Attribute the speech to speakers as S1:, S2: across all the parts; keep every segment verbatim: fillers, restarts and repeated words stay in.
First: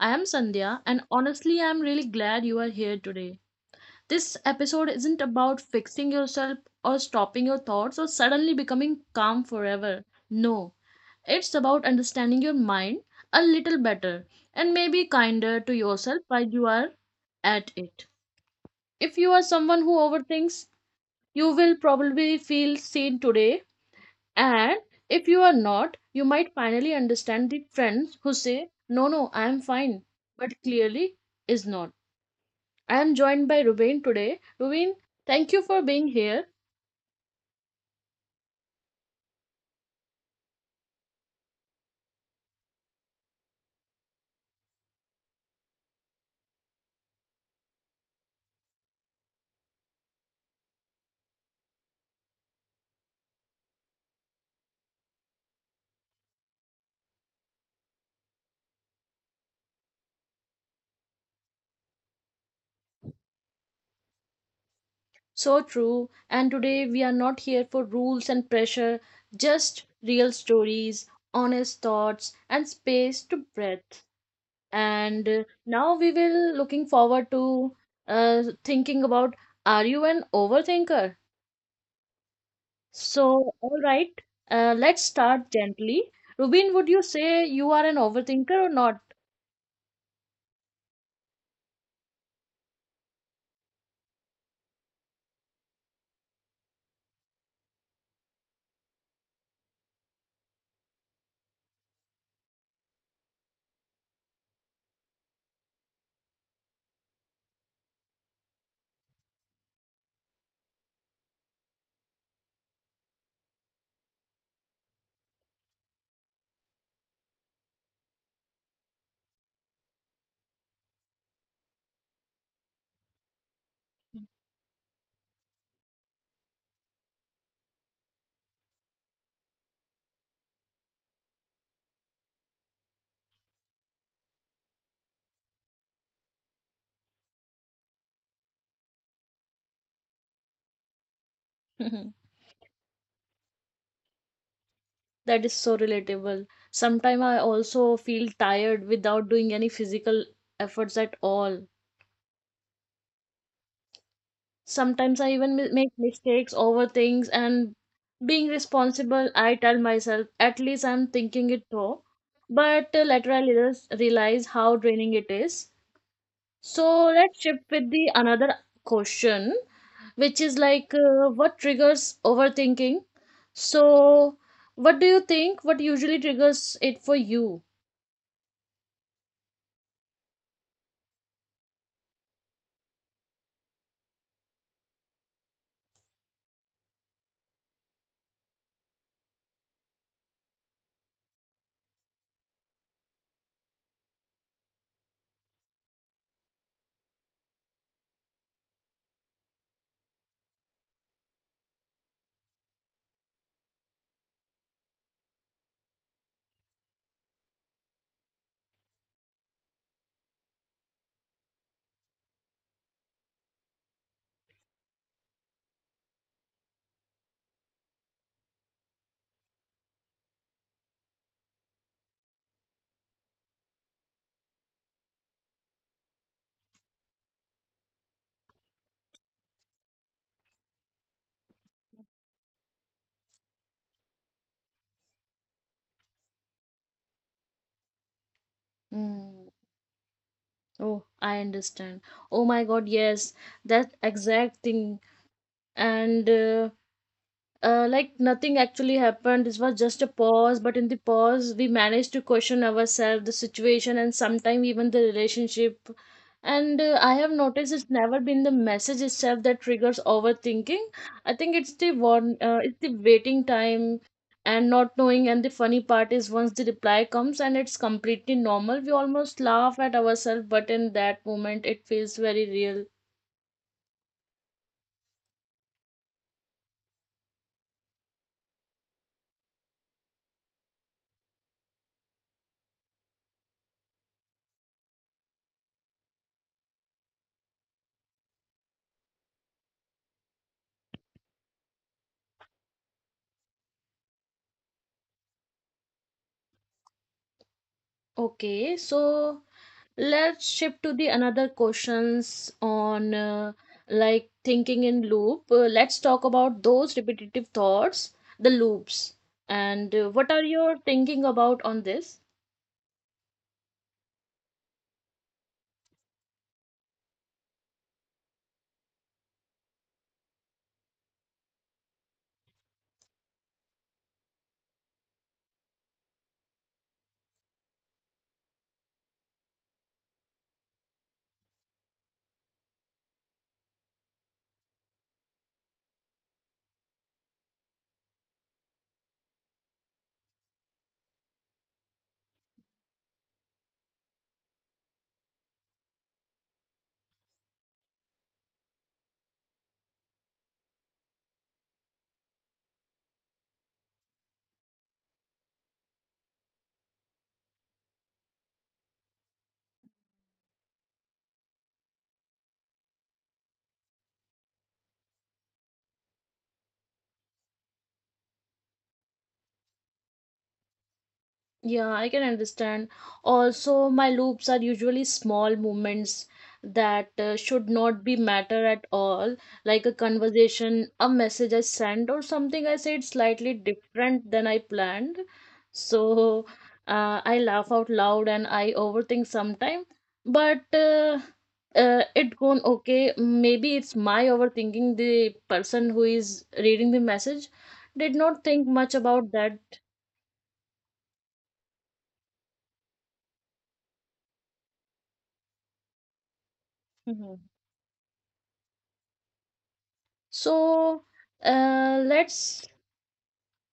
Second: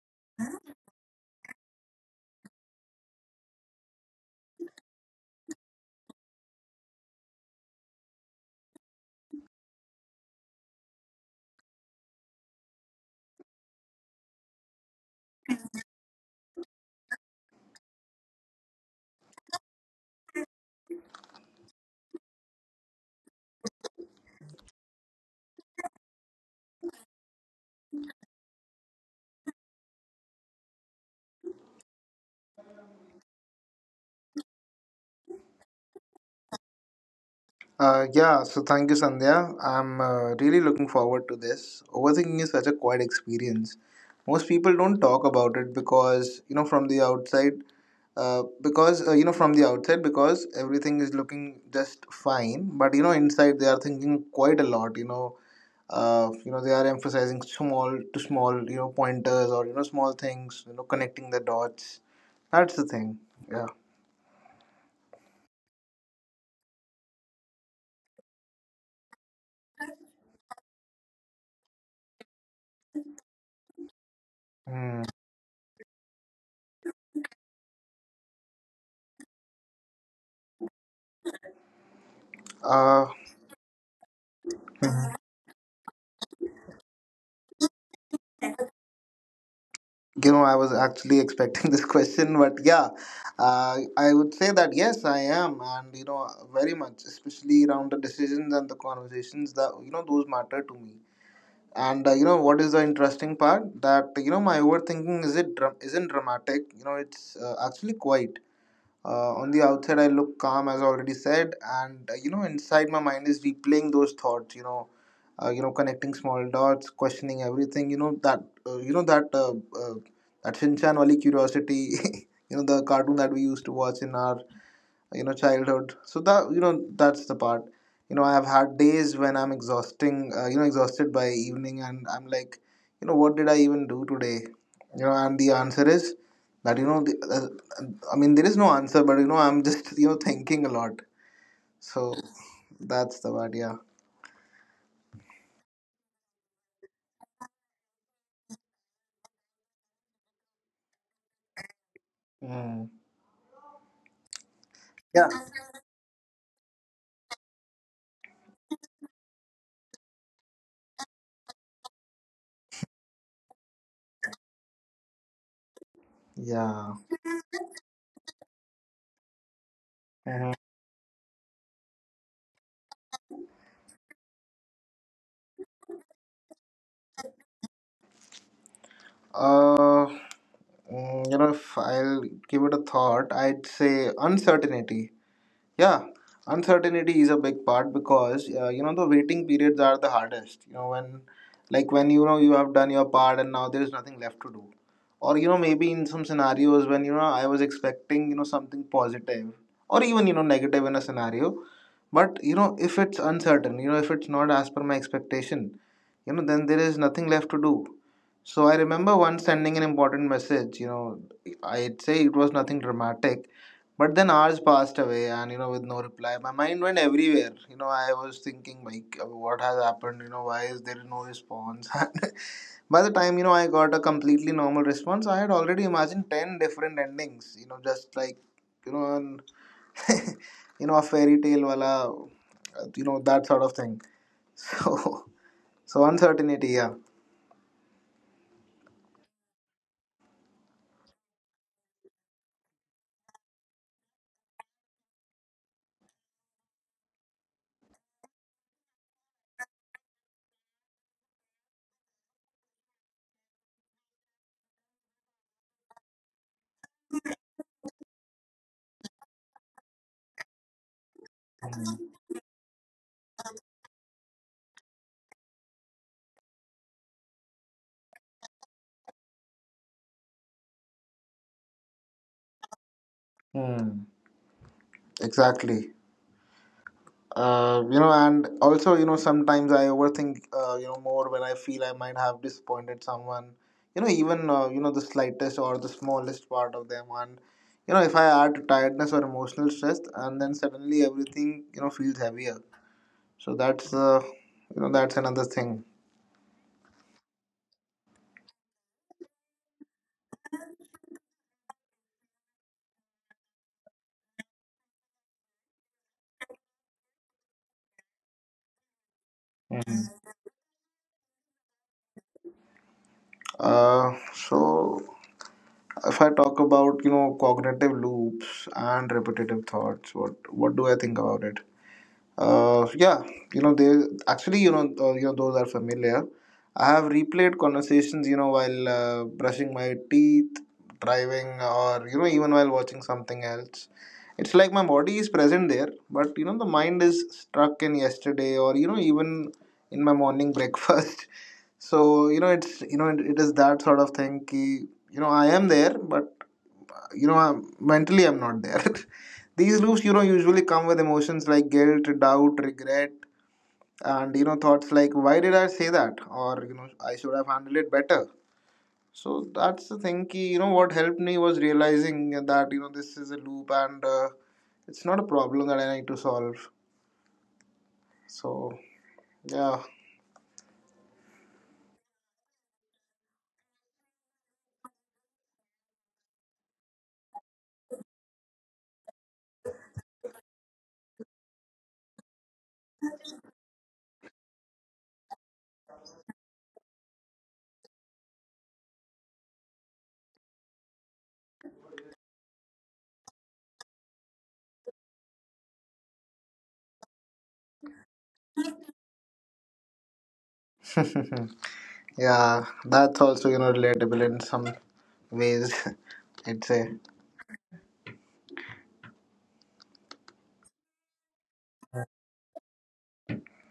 S1: I am Sandhya, and honestly, I'm really glad you are here today. This episode isn't about fixing yourself or stopping your thoughts or suddenly becoming calm forever. No, it's about understanding your mind a little better and maybe kinder to yourself while you are at it. If you are someone who overthinks, you will probably feel seen today and if you are not, you might finally understand the friends who say, no, no, I am fine, but clearly is not. I am joined by Ruben today. Ruben, thank you for being here.
S2: Uh, yeah, so thank you, Sandhya. I'm uh, really looking forward to this. Overthinking is such a quiet experience. Most people don't talk about it, because, you know, from the outside, uh, because, uh, you know, from the outside, because everything is looking just fine. But, you know, inside they are thinking quite a lot, you know. Uh, you know, they are emphasizing small to small, you know, pointers or, you know, small things, you know, connecting the dots. That's the thing. Yeah.
S1: So true. And today we are not here for rules and pressure, just real stories, honest thoughts, and space to breathe.
S2: Hmm.
S1: And uh, Now we will looking forward to uh, thinking about, are you an overthinker?
S2: Uh,
S1: So, all right, uh, let's start gently. Rubin, would you say you are an overthinker or not?
S2: You know, I was actually expecting this question, but yeah, uh, I would say that yes, I am, and you know, very much, especially around the decisions and the conversations that you know those matter to me. And uh, you know, what is the interesting part, that you know my overthinking is it dra- isn't dramatic. You know, it's uh, actually quiet. Uh, on the outside, I look calm, as I already said, and uh, you know, inside my mind is replaying those thoughts. You know, uh, you know, connecting small dots, questioning everything. You know that, uh, you know that, uh, uh, That Shinchan wali curiosity. You know, the cartoon that we used to watch in our you know childhood, so that you know that's the part. you know I have had days when I'm exhausting uh, you know exhausted by evening, and I'm like, you know what did I even do today? You know and the answer is that you know the, uh, I mean, there is no answer, but you know I'm just you know thinking a lot. So that's the part, yeah.
S1: That is so relatable. Sometimes I also feel tired without doing any physical efforts at all.
S2: Mm.
S1: Sometimes
S2: Yeah,
S1: I even mi- make mistakes, over things, and being responsible, I tell myself at least I'm thinking it through. But uh, later I realize realize how draining it is.
S2: yeah.
S1: So let's shift with the another question, which
S2: Mhm.
S1: is like uh, what triggers overthinking. So, what do you think? What usually triggers it for you?
S2: uh mm, you know if I'll give it a thought, I'd say uncertainty. Yeah, uncertainty is a big part, because uh, you know the waiting periods are the hardest. You know when, like when you know you have done your part and now there's nothing left to do, or you know maybe in some scenarios when you know I was expecting you know something positive, or even you know negative in a scenario, but you know if it's uncertain, you know if it's not as per my expectation, you know then there is nothing left to do. So I remember once sending an important message. You know I'd say it was nothing dramatic, but then hours passed away, and you know, with no reply, my mind went everywhere. You know, I was thinking, like, uh, what has happened? You know, why is there no response? And by the time, you know, I got a completely normal response, I had already imagined ten different endings, you know, just like, you know, an, you know, a fairy tale, wala, you know, that sort of thing. So, so uncertainty, yeah.
S1: Mm. Oh, I understand. Oh my God, yes, that exact thing. And uh, Uh, like nothing actually happened. This was just a pause, but in the pause, we managed to question ourselves, the situation, and sometimes even the relationship. And uh, I have noticed it's never been the message itself that triggers overthinking. I think it's the one, uh, it's the waiting time and not knowing. And the funny part is, once the reply comes and it's completely normal, we almost laugh at ourselves. But in that moment, it feels very real.
S2: Hmm. Exactly. Uh, you know and also you know sometimes I overthink uh, you know more when I feel I might have disappointed someone, you know even uh, you know the slightest or the smallest part of them, and you know if I add tiredness or emotional stress, and then suddenly everything you know feels heavier. So that's uh, you know that's another thing.
S1: Okay, so let's shift to the another questions on uh, like thinking in loop. Uh, let's talk about those repetitive thoughts, the loops, and uh,
S2: Mhm.
S1: what are your thinking about on this?
S2: uh, so if I talk about you know cognitive loops and repetitive thoughts, what what do I think about it? Uh, yeah, you know, they actually, you know, uh, you know, those are familiar. I have replayed conversations, you know, while uh, brushing my teeth, driving, or you know, even while watching something else. It's like my body is present there, but you know, the mind is stuck in yesterday, or you know, even in my morning breakfast. So you know, it's you know, it, it is that sort of thing. Ki, you know, I am there, but you know, I'm, mentally I'm not there. These loops, you know, usually come with emotions like guilt, doubt, regret, and you know, thoughts like, why did I say that? Or, you know, I should have handled it better. So that's the thing. Ki, you know, what helped me was realizing that, you know, this is a loop, and uh, it's not a problem that I need to solve. So, yeah.
S1: Yeah, I can understand. Also, my loops are usually small movements that uh, should not be matter at all, like a conversation, a message I sent, or something I said slightly different than I planned. So uh, I laugh out loud and I overthink sometimes, but uh, uh, it gone okay. Maybe it's my overthinking. The person who is reading the message did not think much about that.
S2: Yeah, that's also, you know, relatable in some ways, I'd say.
S1: So uh, let's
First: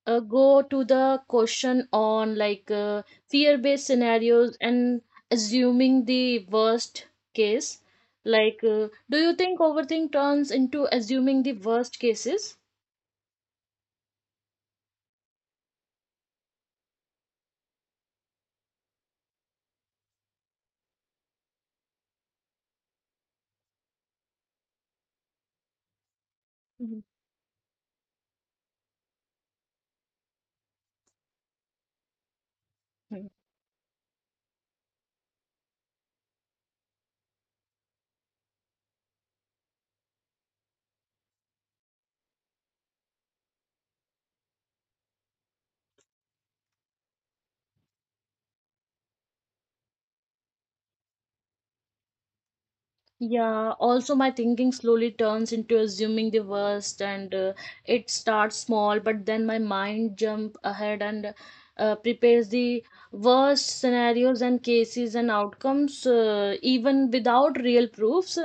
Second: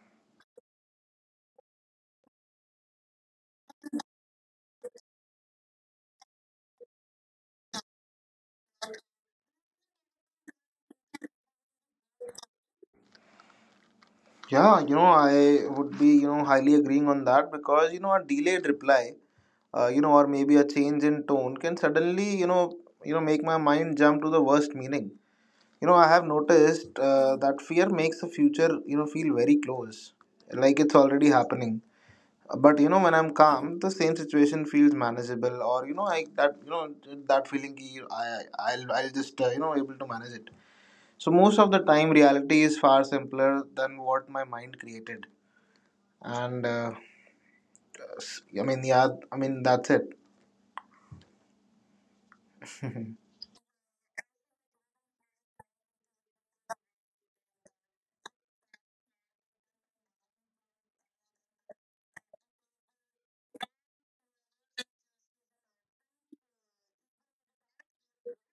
S1: uh, go to the question on like uh, fear-based scenarios and assuming the worst case. Like, uh, do you think overthink turns into assuming the worst cases?
S2: Yeah, you know, I would be, you know, highly agreeing on that, because, you know, a delayed reply, uh, you know, or maybe a change in tone can suddenly, you know, you know, make my mind jump to the worst meaning. You know, I have noticed
S1: Mhm.
S2: uh, that fear makes the future, you know, feel very close, like it's already happening. But you know, when I'm calm, the same situation feels manageable, or you know, I that you know that feeling, ki I I'll I'll just uh, you know able to manage it. So most of the time, reality is far simpler than what my mind created, and uh, s- I mean, yeah, I mean that's it.
S1: Yeah, also my thinking slowly turns into assuming the worst and uh, it starts small, but then my mind jump ahead and uh, prepares the worst scenarios and cases and outcomes uh, even without real proofs.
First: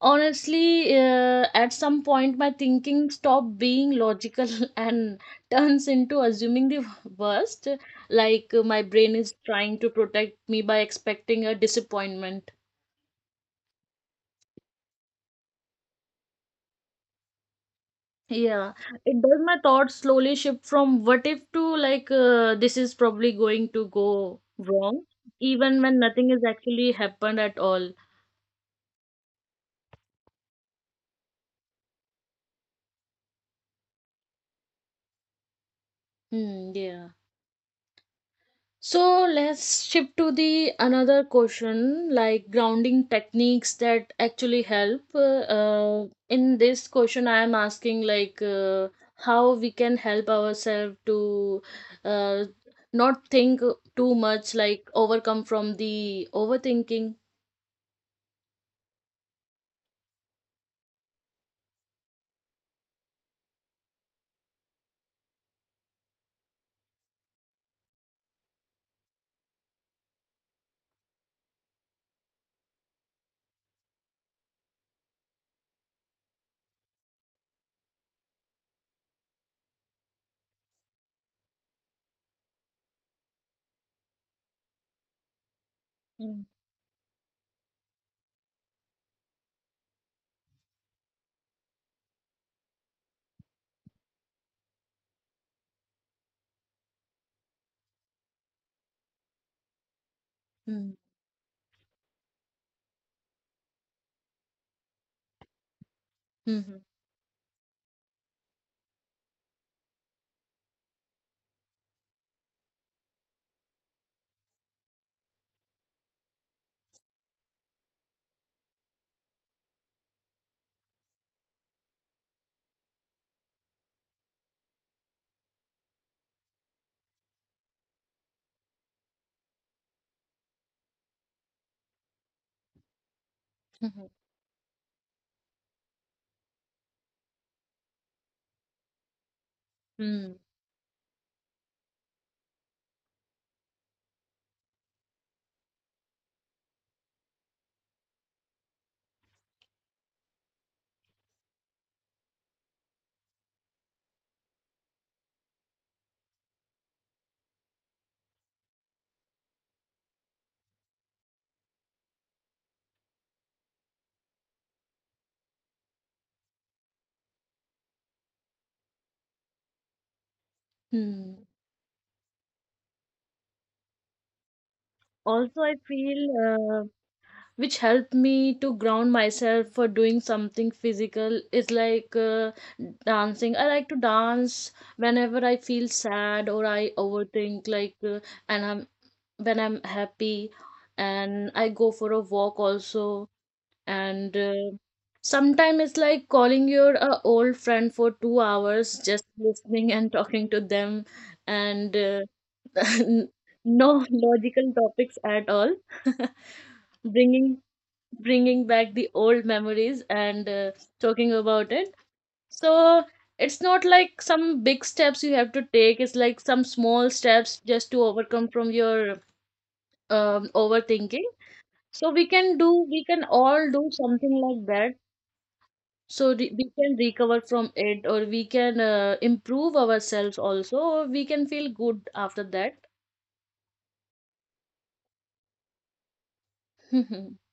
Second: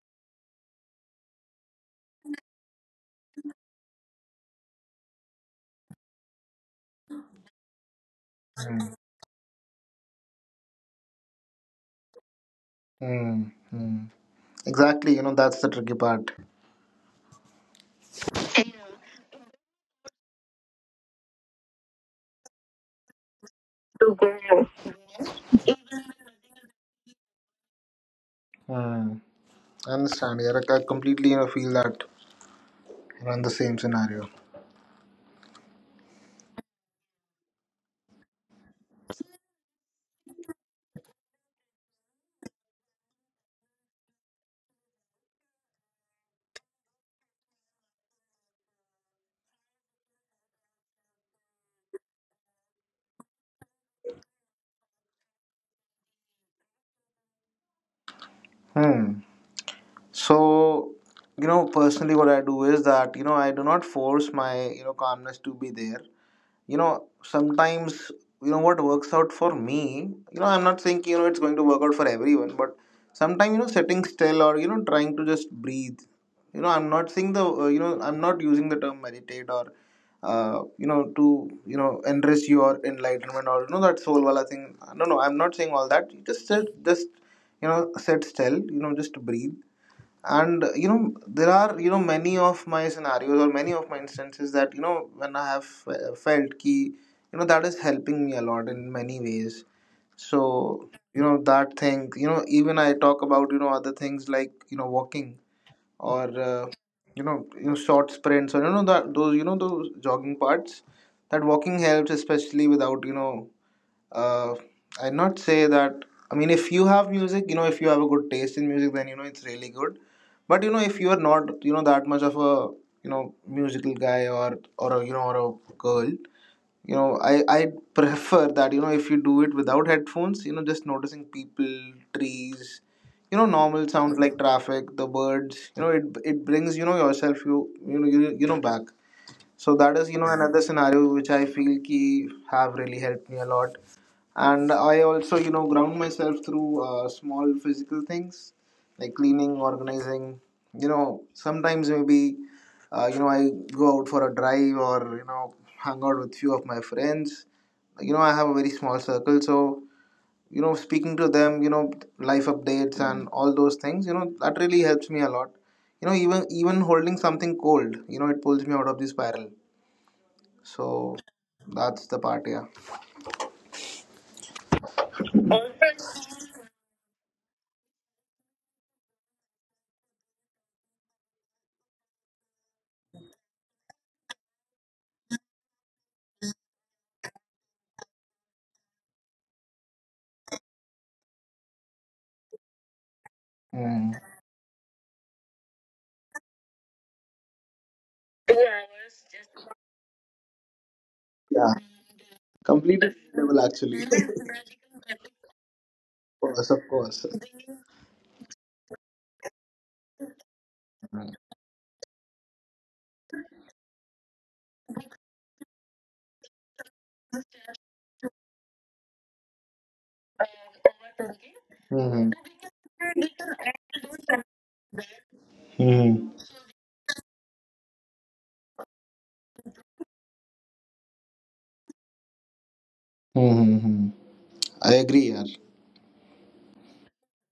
S1: Honestly, uh, at some point my thinking stop being logical and turns into assuming the worst, like uh, my
S2: Hmm.
S1: brain is trying to protect me by expecting a disappointment.
S2: Hmm. Hmm. Exactly, you know, that's the tricky part.
S1: Yeah, it does my thoughts slowly shift from what if to like, uh, this is probably going to go wrong, even when nothing has actually happened at all.
S2: Hmm. I understand, yeah. Like, I completely, you know, feel that you're in the same scenario.
S1: Hmm, yeah. So let's shift to the another question like grounding techniques that actually help. Uh, uh, in this question, I am asking like uh, how we can help ourselves to uh, not think too much, like overcome from the overthinking.
S2: Hmm. So, you know, personally, what I do is that, you know, I do not force my, you know, calmness to be there. you know Sometimes you know what works out for me, you know I'm not saying you know it's going to work out for everyone, but sometimes you know sitting still, or you know trying to just breathe. you know i'm not saying the uh, you know I'm not using the term meditate or uh, you know to you know enrich you, or enlightenment, or you know that soul wala thing. No, no, I'm not saying all that. You just sit, just you know sit still, you know just breathe. And you know there are you know many of my scenarios, or many of my instances, that you know when I have uh, felt ki you know that is helping me a lot in many ways. So
S1: Mm.
S2: you know that thing, you know even I talk about you know other things like you know walking or uh,
S1: Mhm.
S2: you know you know short sprints, or you know that those you know those jogging parts. That walking helps, especially without you know uh, I'd not say that. I mean, if you have music, you know, if you have a good taste in music, then you know it's really good. But you know, if you are not, you know, that much of a you know musical guy, or or a, you know or a girl, you know, I I prefer that you know if you do it without headphones, you know, just noticing people, trees, you know, normal
S1: Mhm.
S2: sounds like traffic, the birds, you know, it it brings you know yourself you you know you, you know back. So that is you know
S1: Mm.
S2: another scenario which I feel ki have really helped me a lot. And I also you know ground myself through uh, small physical things, like cleaning, organizing. You know sometimes maybe uh, you know I go out for a drive, or you know hang out with few of my friends. Like, you know I have a very small circle, so you know speaking to them, you know life updates and all those things, you know that really helps me a lot. you know even even holding something cold, you know it pulls me out of the spiral. So
S1: Mm.
S2: that's the part, yeah.
S1: Also, I feel uh, which helped me to ground myself for doing something physical is like uh, dancing. I like to dance whenever I feel sad or I overthink, like, uh, and I'm when I'm happy, and I go for a walk also.
S2: Mm.
S1: And uh, sometimes it's like calling your uh, old friend for two hours, just listening and talking to them,
S2: Yeah.
S1: and. Uh,
S2: Completely level
S1: no
S2: actually. Of
S1: logical topics at all.
S2: course, of course.
S1: bringing bringing back the old memories and uh, talking about it. So it's not like some big steps you have to take, it's like some small steps just to overcome from your um, overthinking, so we
S2: Hmm.
S1: can do we can all do something like that.
S2: Hmm.
S1: So
S2: Hmm.
S1: re- we can recover from it or we can uh, improve ourselves also or we can feel good after
S2: Hmm. I agree, yeah.
S1: that.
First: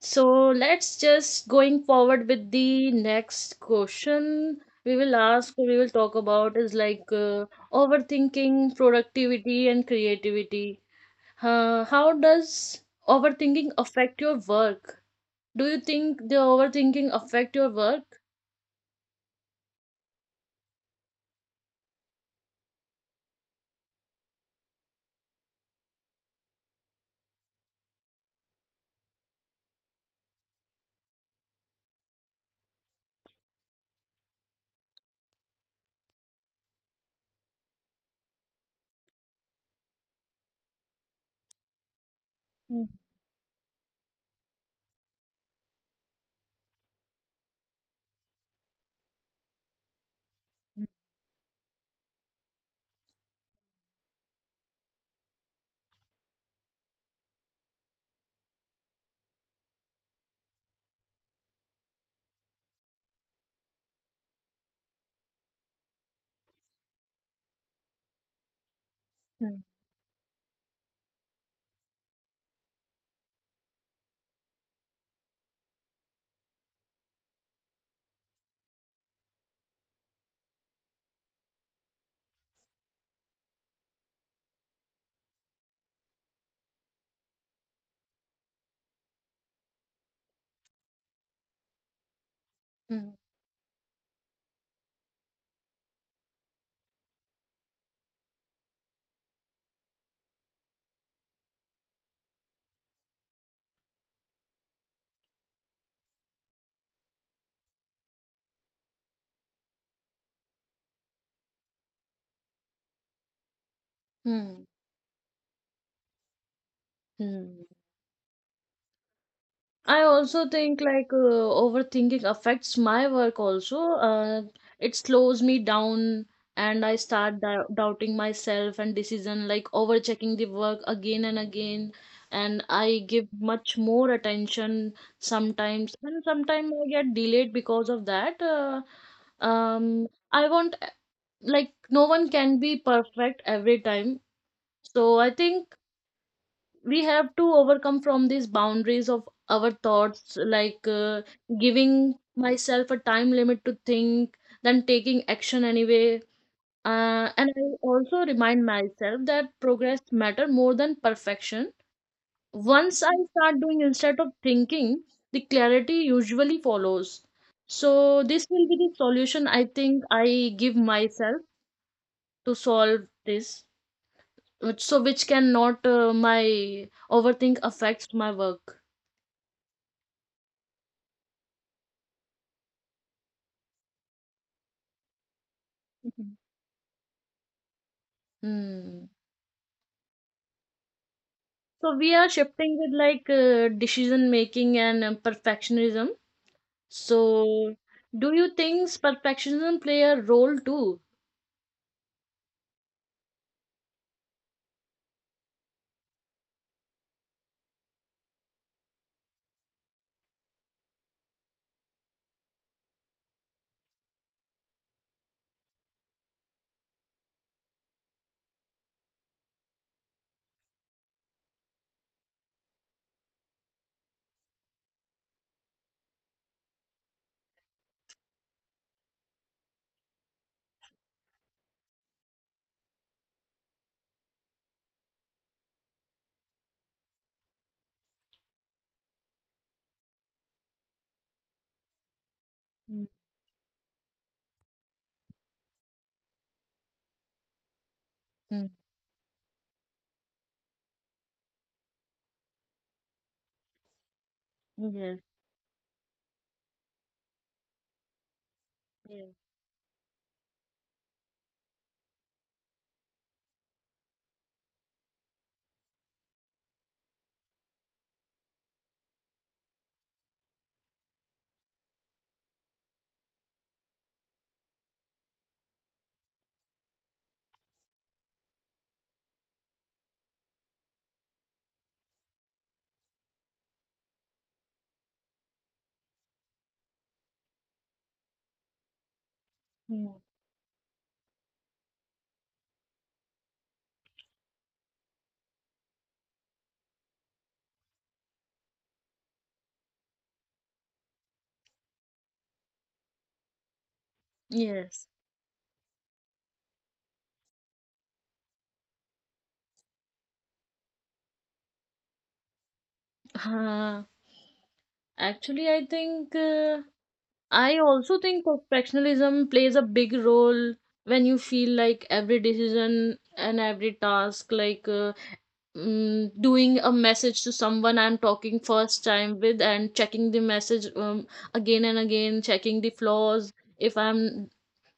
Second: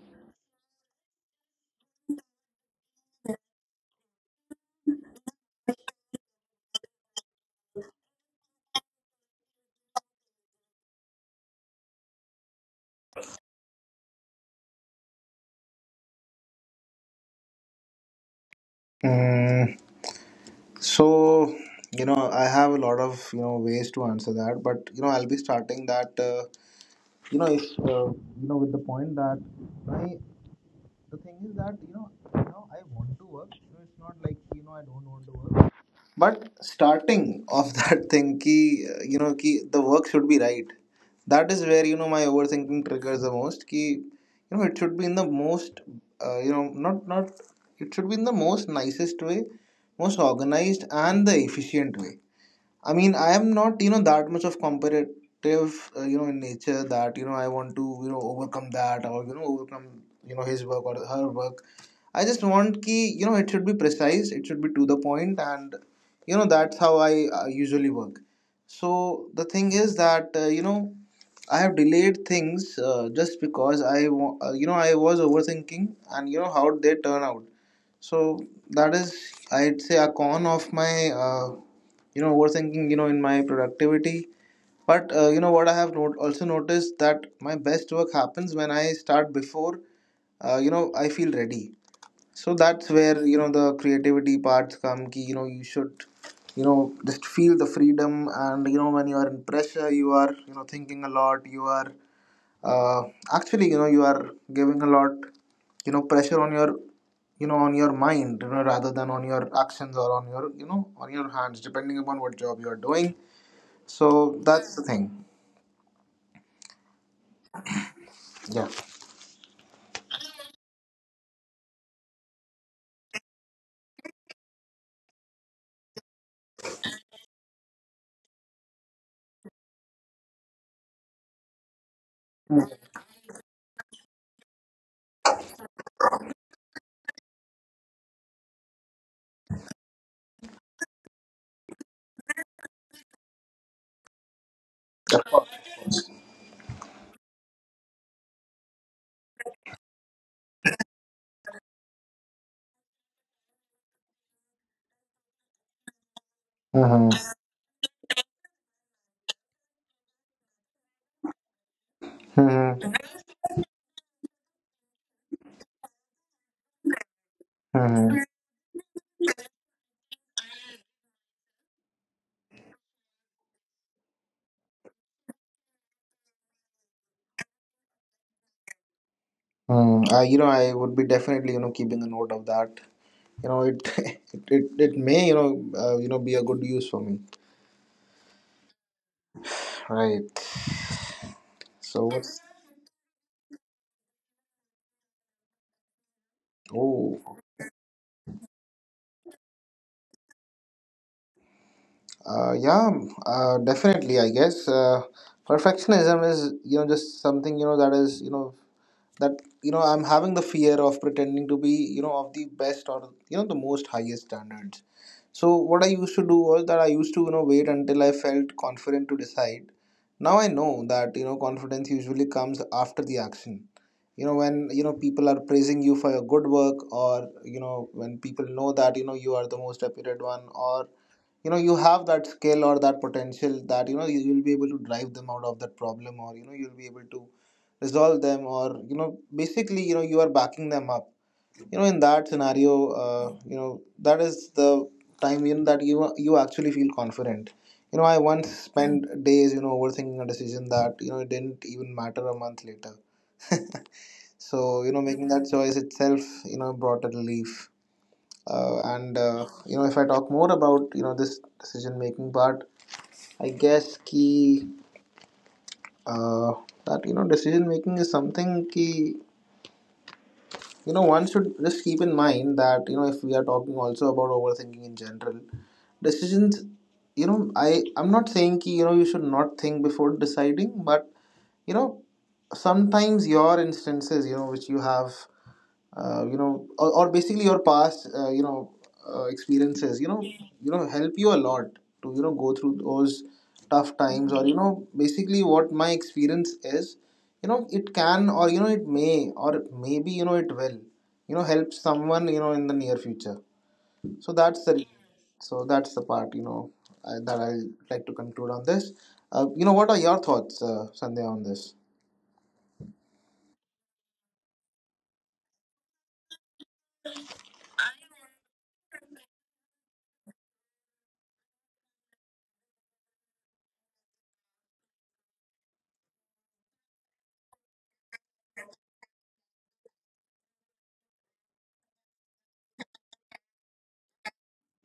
S1: So let's just going forward with the next question. We will ask we will talk about is like uh, overthinking, productivity and creativity. Uh, how does overthinking affect your work? Do you think the overthinking affect your work?
S2: Mm, so you know, I have a lot of you know ways to answer that, but you know, I'll be starting that uh, you know if uh, you know with the point that I the thing is that you know right now I want to work. So it's not like you know I don't want to work. But starting of that thing, ki uh, you know, ki the work should be right. That is where you know my overthinking triggers the most. Ki you know it should be in the most uh, you know not not it should be in the most nicest way, most organized and the efficient way. I mean, I am not, you know, that much of competitive, uh, you know, in nature, that, you know, I want to, you know, overcome that, or, you know, overcome, you know, his work or her work. I just want ki, you know, it should be precise, it should be to the point, and, you know, that's how I uh, usually work. So the
S1: Mhm.
S2: thing is that, uh, you know, I have delayed things uh, just because I, wa- uh, you know, I was overthinking, and, you know, how they turn out, so that is, I'd say, a con of my, uh, you know, overthinking, you know, in my productivity. But uh, you know what I have not- also noticed that my best work happens when I start before, uh, you know, I feel ready. So that's
S1: Hmm.
S2: where you know the creativity parts come. Ki, you know, you should, you know, just feel the freedom, and, you know, when you are in pressure, you are, you know, thinking a lot. You are uh, actually, you know you are giving a lot you know pressure on your, you know on your mind, you know rather than on your actions or on your, you know on your hands, depending upon what job you are doing. So
S1: Hmm.
S2: that's the thing.
S1: Hmm.
S2: Yeah.
S1: I also think like uh, overthinking affects my work also. Uh, it slows me down and I start dou- doubting myself and decision, like overchecking the work again and again. And
S2: Mm-hmm.
S1: I give much more attention sometimes, and sometimes I get delayed because of that. Uh, um, I want, like, no one can be perfect every time. So I think we have to overcome from these boundaries of our thoughts, like uh, giving myself a time limit to think, then taking action anyway.
S2: Mm-hmm.
S1: Uh, and I also remind myself that progress matter more than perfection. Once I start doing instead of thinking, the clarity usually follows. So
S2: Mm-hmm.
S1: this will be the solution I think I give myself to solve this, which- so which cannot uh, my overthink affects my work.
S2: Mm, I, you know, I would be definitely, you know, keeping a note of that. You know, it it, it, it may, you know, uh, you know,
S1: Mhm.
S2: be a good use for me.
S1: Hmm.
S2: Right.
S1: So
S2: So
S1: we are
S2: what's,
S1: shifting with like uh, decision making and um, perfectionism.
S2: oh.
S1: So do you think perfectionism play a role too?
S2: Uh, yeah, uh, definitely. I guess uh, perfectionism is, you know just something, you know that is, you know that, you know I'm having the fear of pretending to be, you know of the best or, you know the most highest standards. So what I used to do was that I used to, you know wait until I felt confident to decide. Now I know that, you know confidence usually comes after the action. You know when, you know people are praising you for your good work, or, you know when people know that, you know you are the most appeared one, or, you know you have that skill or that potential that, you know you will be able to drive them out of that problem, or, you know you'll be able to resolve them, or, you know basically, you know you are backing them up, you know in that scenario.
S1: Mm.
S2: uh, you know that is the time in that you you actually feel confident. You know i once
S1: Hmm.
S2: spent days, you know overthinking a decision that, you know it didn't even matter a month later. So, you know
S1: Yes,
S2: making that choice itself, you know brought a relief. uh, and
S1: yes,
S2: uh, you know if I talk more about, you know this decision making part, I guess ki, uh, that, you know decision making is something ki, you know one should just keep in mind that, you know if we are talking also about overthinking in general decisions, you know I I'm not saying ki, you know you should not think before deciding, but, you know sometimes your instances, you know which you have, uh, you know or, or basically your past, uh, you know uh, experiences, you
S1: mm,
S2: know you know help you a lot to, you know go through those tough times, or, you know basically what my experience is, you know it can, or, you know it may, or maybe, you know it will, you know help someone, you know in the near future. so that's the
S1: yes.
S2: so that's the part, you know I, that i like to conclude on this. uh, you know what are your thoughts, uh, Sandhya, on this?
S1: Uh, Actually, I think uh, I also think perfectionism plays a big role when you feel like every decision and every task like, uh, mm, doing a message to someone I'm talking first time with and checking the message um, again and again, checking the flaws if I'm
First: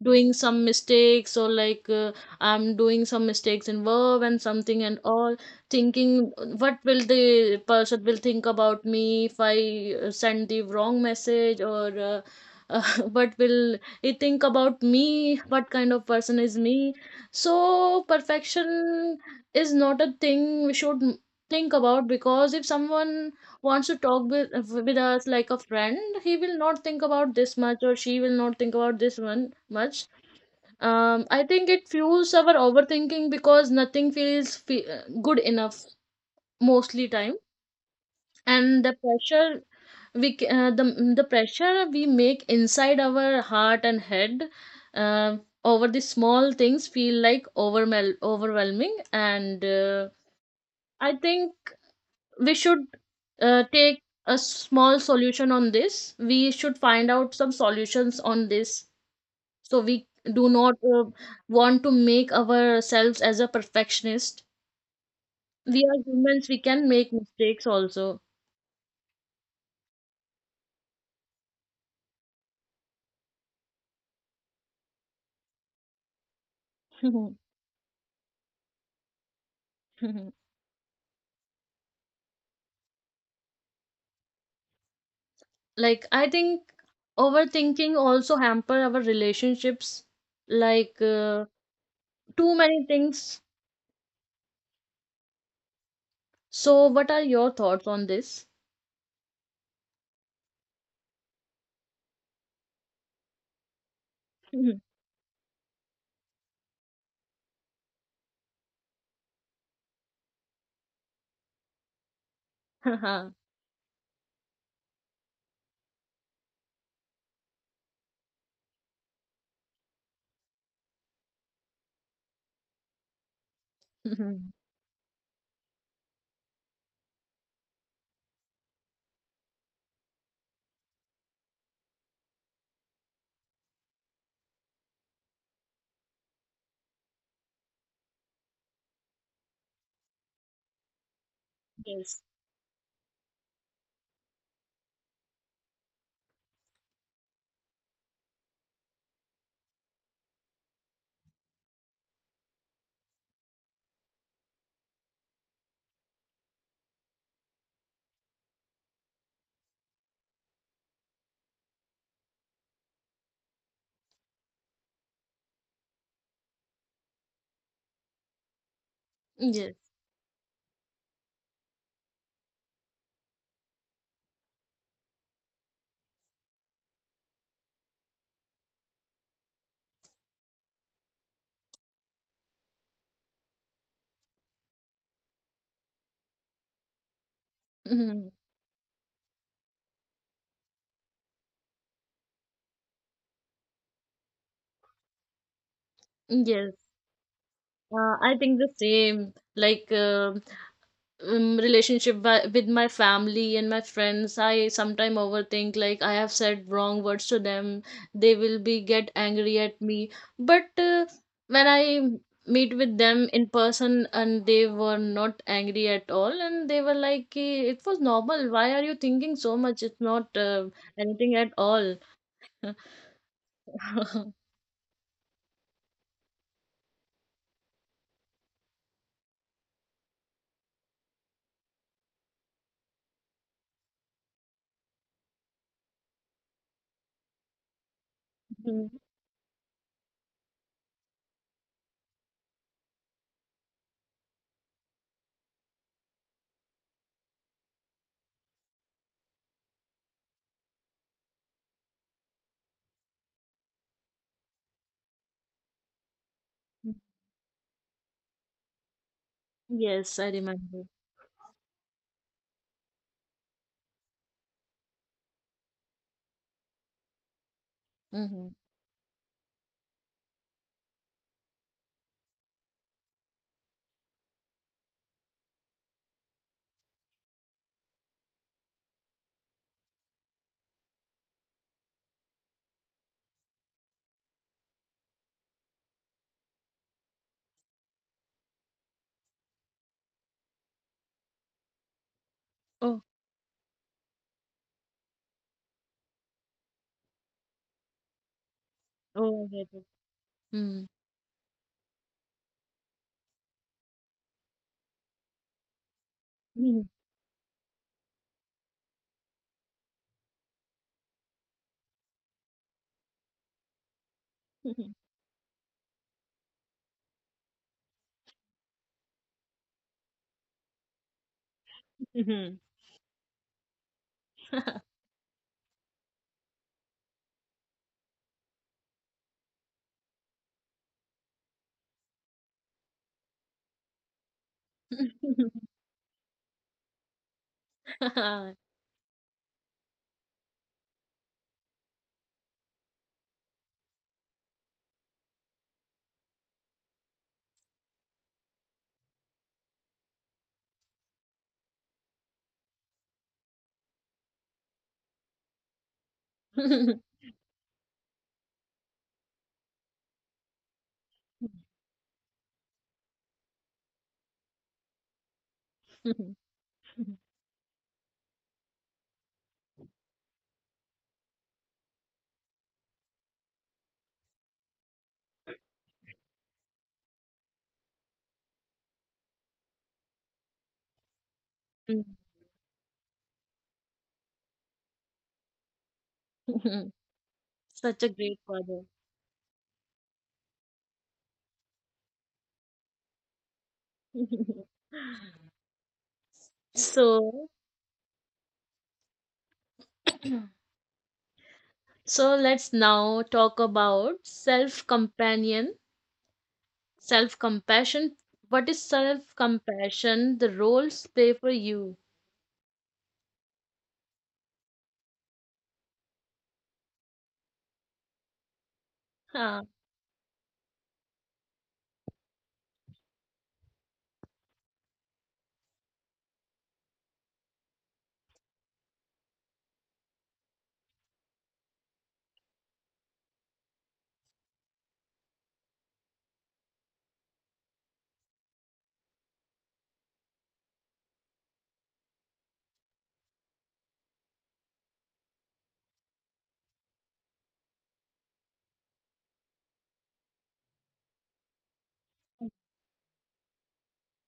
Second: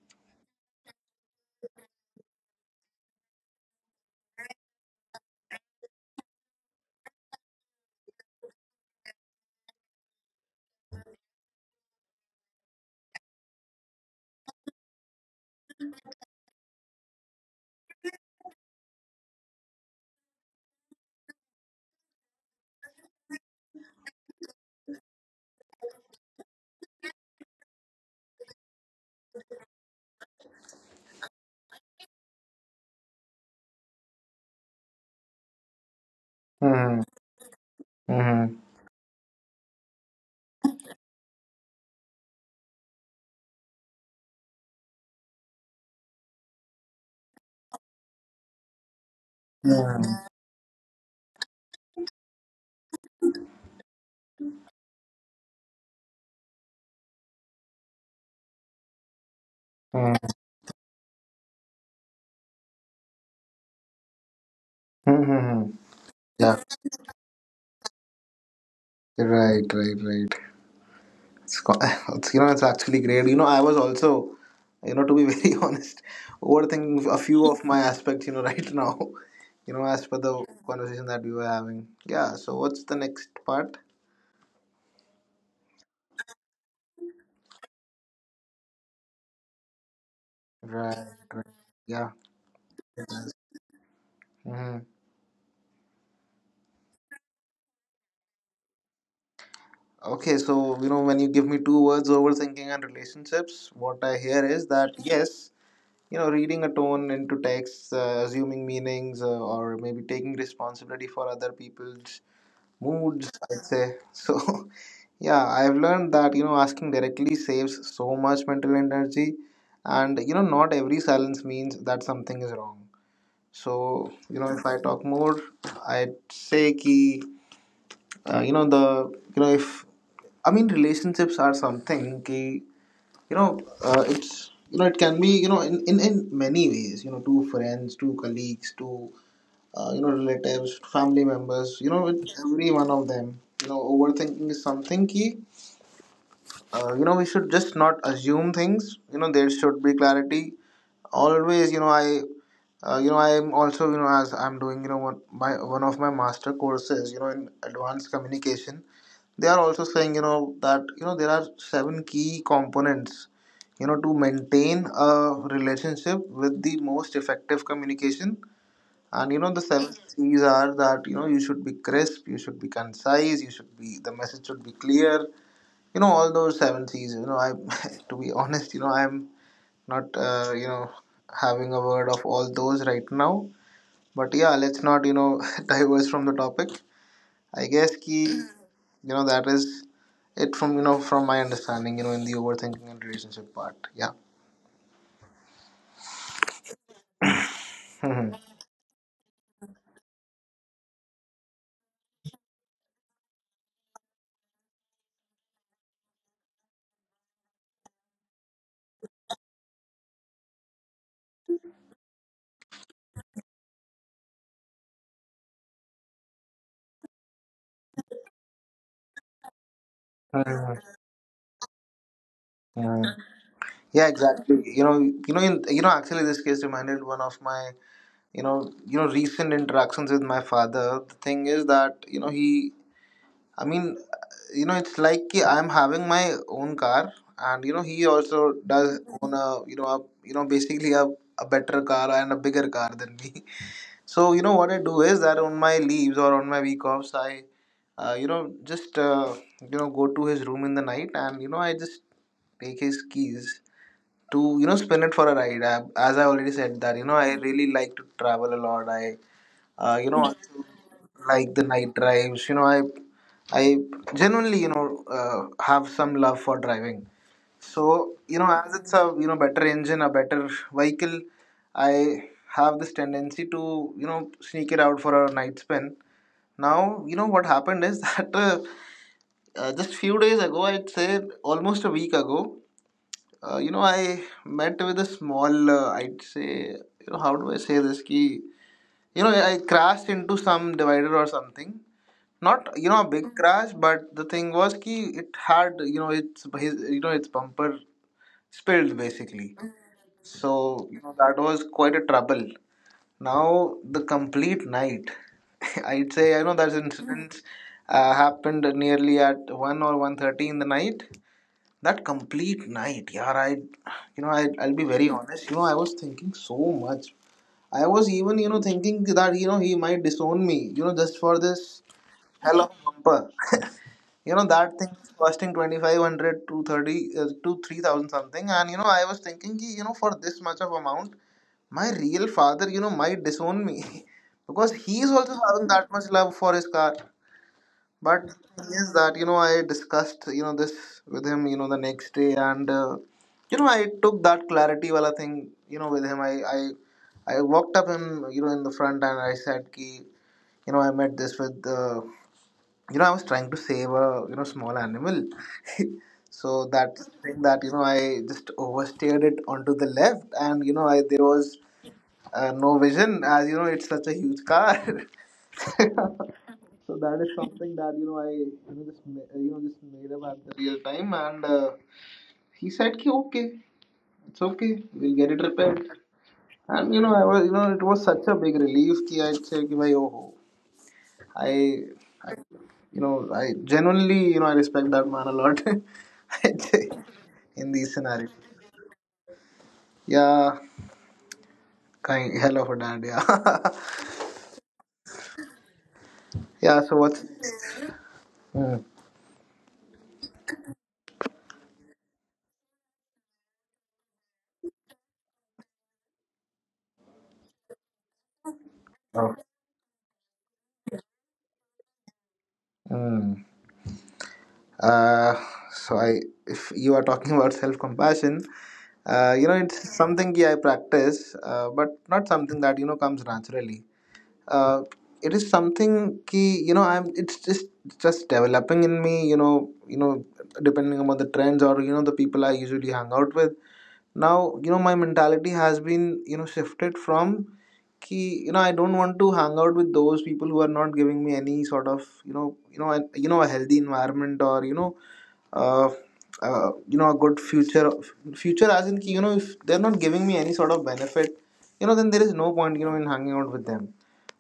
S1: doing some mistakes or like uh, I'm doing some mistakes in verb and something and all, thinking uh, what will the person will think about me if I uh, send the wrong message or. Uh, uh, what will he think about me, what kind of person is me. So perfection is not a thing we should m- think about, because if someone wants to talk with, with us like a friend, he will not think about this much or she will not think about this one much. um, I think it fuels our overthinking because nothing feels fe- uh, good enough mostly
S2: Mm-hmm.
S1: time.
S2: Mm-hmm.
S1: And the pressure we c- uh, the, the pressure we make inside our heart and head uh, over the small things feel like overwhel- overwhelming, and uh,
S2: Mm-hmm.
S1: I think we should uh, take a small solution on this, we should find out some solutions on this, so we do not uh, want to make ourselves as a perfectionist. We are
S2: Mm-hmm.
S1: humans, we can
S2: Yeah.
S1: make mistakes also.
S2: Right, right, right. It's, co- it's, you know, it's actually great. You know, I was also, you know, to be very honest, overthinking a few of my aspects, you know, right now. you know, as per the conversation that we were having. Yeah, so what's the next part?
S1: Like I think overthinking also hamper our relationships, like
S2: Right,
S1: uh,
S2: right. Yeah.
S1: too many things.
S2: Mm-hmm.
S1: So what are your thoughts on this?
S2: Okay, so, you know, when you give me two words, overthinking and relationships, what I hear is that, yes, you know, reading a tone into text, uh, assuming meanings, uh, or maybe taking responsibility for other people's moods, I'd say. So yeah, I've learned that, you know asking directly saves so much mental energy, and, you know not every silence means that something is wrong. So, you know if I talk more, I'd say ki, uh, you know the, you know if i mean relationships are something ki, you know uh, it's, you know it can be, you know in, in in many ways, you know two friends, two colleagues, two, uh, you know, relatives, family members, you know,
S1: Yes,
S2: with every one of them. You know, overthinking is something key. Uh, you know, we should just not assume things. You know, there should be clarity. Always, you know, I, uh, you know, I'm also, you know, as I'm doing, you know, one, my one of my master courses, you know, in advanced communication. They are also saying, you know, that, you know there are seven key components, you know, to maintain a relationship with the most effective communication. And, you know, the
S1: yes.
S2: seven C's are that, you know you should be crisp, you should be concise, you should be, the message should be clear. You know, all those seven C's. You know, I to be honest, you know, I'm not, uh, you know having a word of all those right now. But yeah, let's not, you know diverge from the topic. I guess ki, you know that is it, from, you know from my understanding. You know, in the overthinking and relationship part. Yeah.
S1: Yes. Uh, I think the same, like uh, um, relationship wi- with my family and my friends. I sometime overthink, like I have said wrong words to them, they will be get angry at me. But uh, when I meet with them in person, and they were not angry at all, and they were like, "Ki, it was normal. Why are you thinking so much? It's not
S2: Mhm.
S1: uh,
S2: Mhm.
S1: anything at all."
S2: Mhm. Yeah, exactly. You know, you know, in, you know, actually, this case reminded one of my, you know you know recent interactions with my father. The thing is that, you know he, i mean you know it's like ki I'm having my own car, and, you know he also
S1: Mhm.
S2: does own a, you know a, you know basically a, a better car and a bigger car than me. So, you know what I do is that on my leaves or on my week offs I, uh, you know just uh, you know go to his room in the night, and, you know I just take his keys to, you know spin it for a ride. I, as I already said that, you know I really like to travel a lot. i uh, you
S1: Yes, I
S2: know I
S1: remember.
S2: like the night drives. You know i i genuinely, you know uh, have some love for driving. So, you
S1: Hmm.
S2: know as it's a, you know better engine, a better vehicle, I have this tendency to, you know sneak it out for a night spin. Now, you know what happened is that, uh, uh, just few days ago, I'd say, almost a week ago, uh, you know I met with a small, uh, I'd say, you know how do I say this, key you know I crashed into some divider or something, not, you know
S1: Oh,
S2: a big crash, but the thing was ki, it had, you know its his you know its bumper spilled,
S1: oh, I
S2: basically.
S1: get it. Hmm.
S2: So, you know, that was quite a trouble. Now the complete night, I'd say, I know that
S1: Mhm.
S2: incident, uh, happened nearly at one or one thirty in the night. That complete night, yeah, i you know I, i'll be
S1: Mhm.
S2: very honest, you know I was thinking so much. I was even, you know thinking that, you know he might disown me, you know just for this hello bumper. You know that thing is costing twenty five hundred to thirty uh, to three thousand something, and, you know I was thinking कि, you know for this much of amount, my real father, you know might disown me. Because he is also having that much love for his car. But the thing is that, you know I discussed, you know this with him, you know the next day, and, uh, you know I took that clarity wala thing, you know with him. I i I walked up him, you know in the front, and I said ki, you know I met this with, uh, you know I was trying to save a, you know small animal. So that thing, that, you know I just oversteered it onto the left, and, you know I, there was, uh, no vision, as, you know it's such a huge car. So that is something that, you know I you know just ma- you know just made up at the real time. And, uh, he said ki, okay, it's okay, we'll get it repaired. And, you know I was, you know it was such a big relief, ki I said ki, bhai, oh, I.
S1: Mhm.
S2: You know, I genuinely, you know, I respect that man a lot in these
S1: Such a
S2: scenarios.
S1: great father.
S2: Yeah, kind hell of a dad. Yeah, yeah. So what's,
S1: So,
S2: mm.
S1: so let's now talk about self-companion, self-compassion. What is
S2: Oh.
S1: self-compassion? The roles play for you.
S2: Mm. Uh, so I, if you are talking about self-compassion, uh, you know,
S1: Huh.
S2: it's something, yeah, I practice, uh, but not something that, you know comes naturally. Uh, it is something ki, you know I'm. It's just just developing in me. You know, you know, depending upon the trends or you know the people I usually hang out with now. You know my mentality has been you know shifted from ki you know I don't want to hang out with those people who are not giving me any sort of you know you know an, you know a healthy environment, or you know uh, uh, you know a good future. Future as in ki, you know if they're not giving me any sort of benefit, you know then there is no point you know in hanging out with them.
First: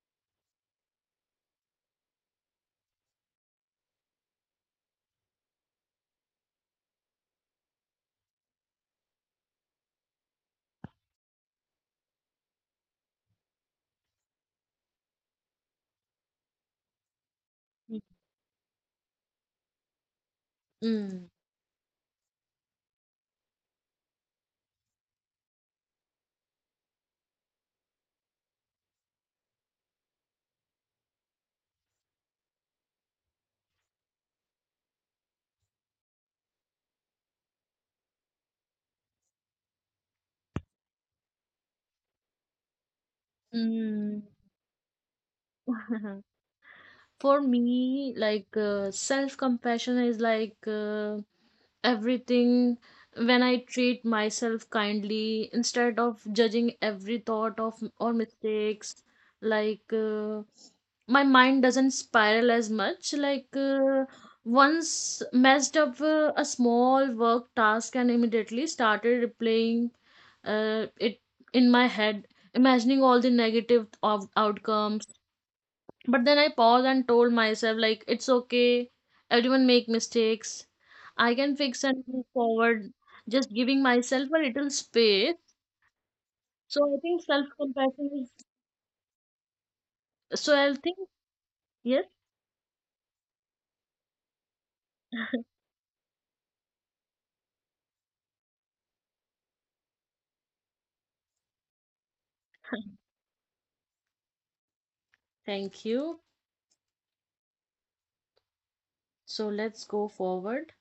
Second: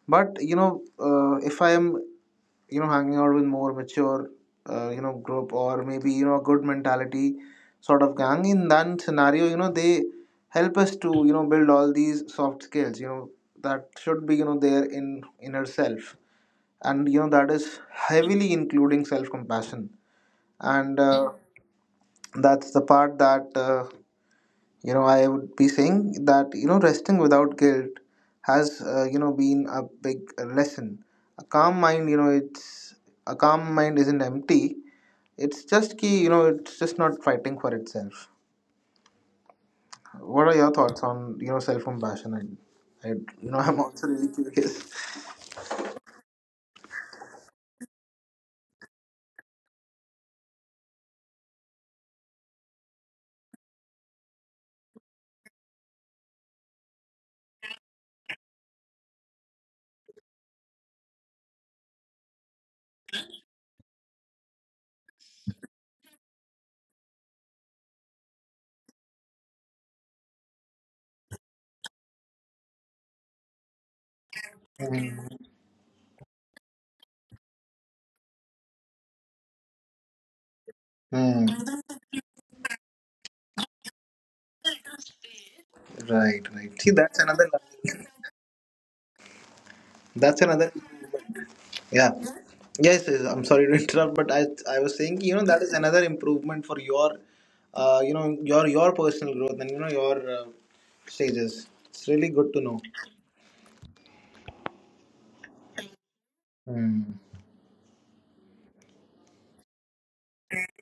S2: But you know, uh, if I am you know hanging out with more mature, uh, you know group, or maybe you know a good mentality sort of gang, in that scenario, you know they help us to you know build all these soft skills. You know that should be you know there in inner self, and you know that is heavily including self compassion, and
S1: Mm.
S2: uh, that's the part that. Uh, You know I would be saying that you know resting without guilt has uh, you know been a big lesson. A calm mind, you know it's a calm mind isn't empty, it's just key you know it's just not fighting for itself. What are your thoughts on you know self compassion? And I, I- you know I'm also
S1: Mm.
S2: really curious.
S1: For me, like uh, self compassion is like uh, everything. When I treat myself kindly instead of judging every thought of or mistakes, like uh, my mind doesn't spiral as much. Like uh, once messed up uh, a small work task and immediately started replaying uh, it in my head, imagining all the negative out- outcomes,
S2: Hmm.
S1: but then I paused and told myself, like, it's okay. Everyone make mistakes. I
S2: Hmm.
S1: can fix and move forward. Just giving myself a little space.
S2: Right,
S1: So
S2: right see
S1: I
S2: that's
S1: think self
S2: another
S1: compassion
S2: that's
S1: is. So
S2: another
S1: I think Yes.
S2: Yeah. Yes, yes, I'm sorry to interrupt, but I I was saying, you know, that is another improvement for your, uh, you know, your your personal growth, and you know your uh, stages. It's really good to know.
S1: Thank you.
S2: Hmm.
S1: So let's go forward.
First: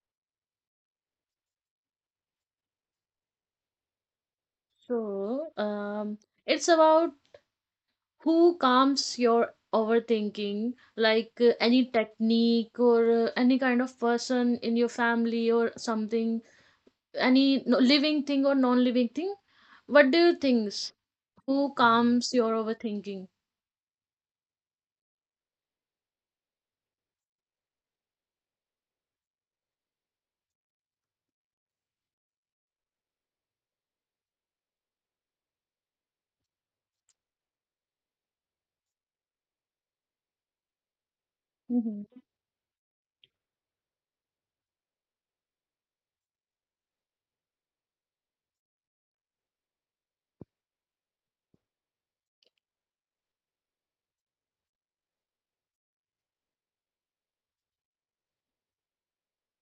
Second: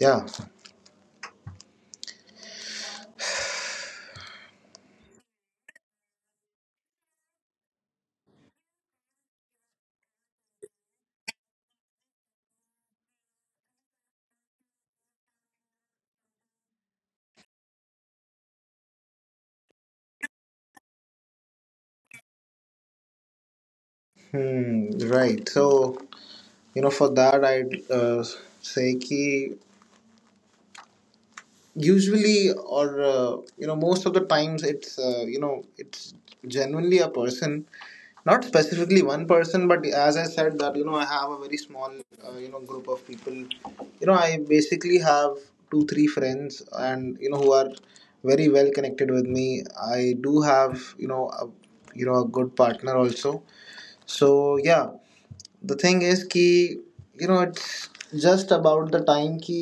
S2: Yeah.
S1: So um, it's about who calms your overthinking, like uh, any technique or uh, any kind of person in your family or something, any no- living thing or non-living thing. What do you think? Who calms your overthinking?
S2: Hmm. Right. So, you know, for that, I'd uh, say key usually, or uh, you know most of the times it's uh, you know it's genuinely a person. Not specifically one person, but as I said that you know I have a very small,
S1: Hmm.
S2: uh, you know group of people. You know I basically have two three friends, and you know who are very well connected with me. I do have you know a, you know a good partner also. So yeah, the thing is ki you know it's just about the time ki.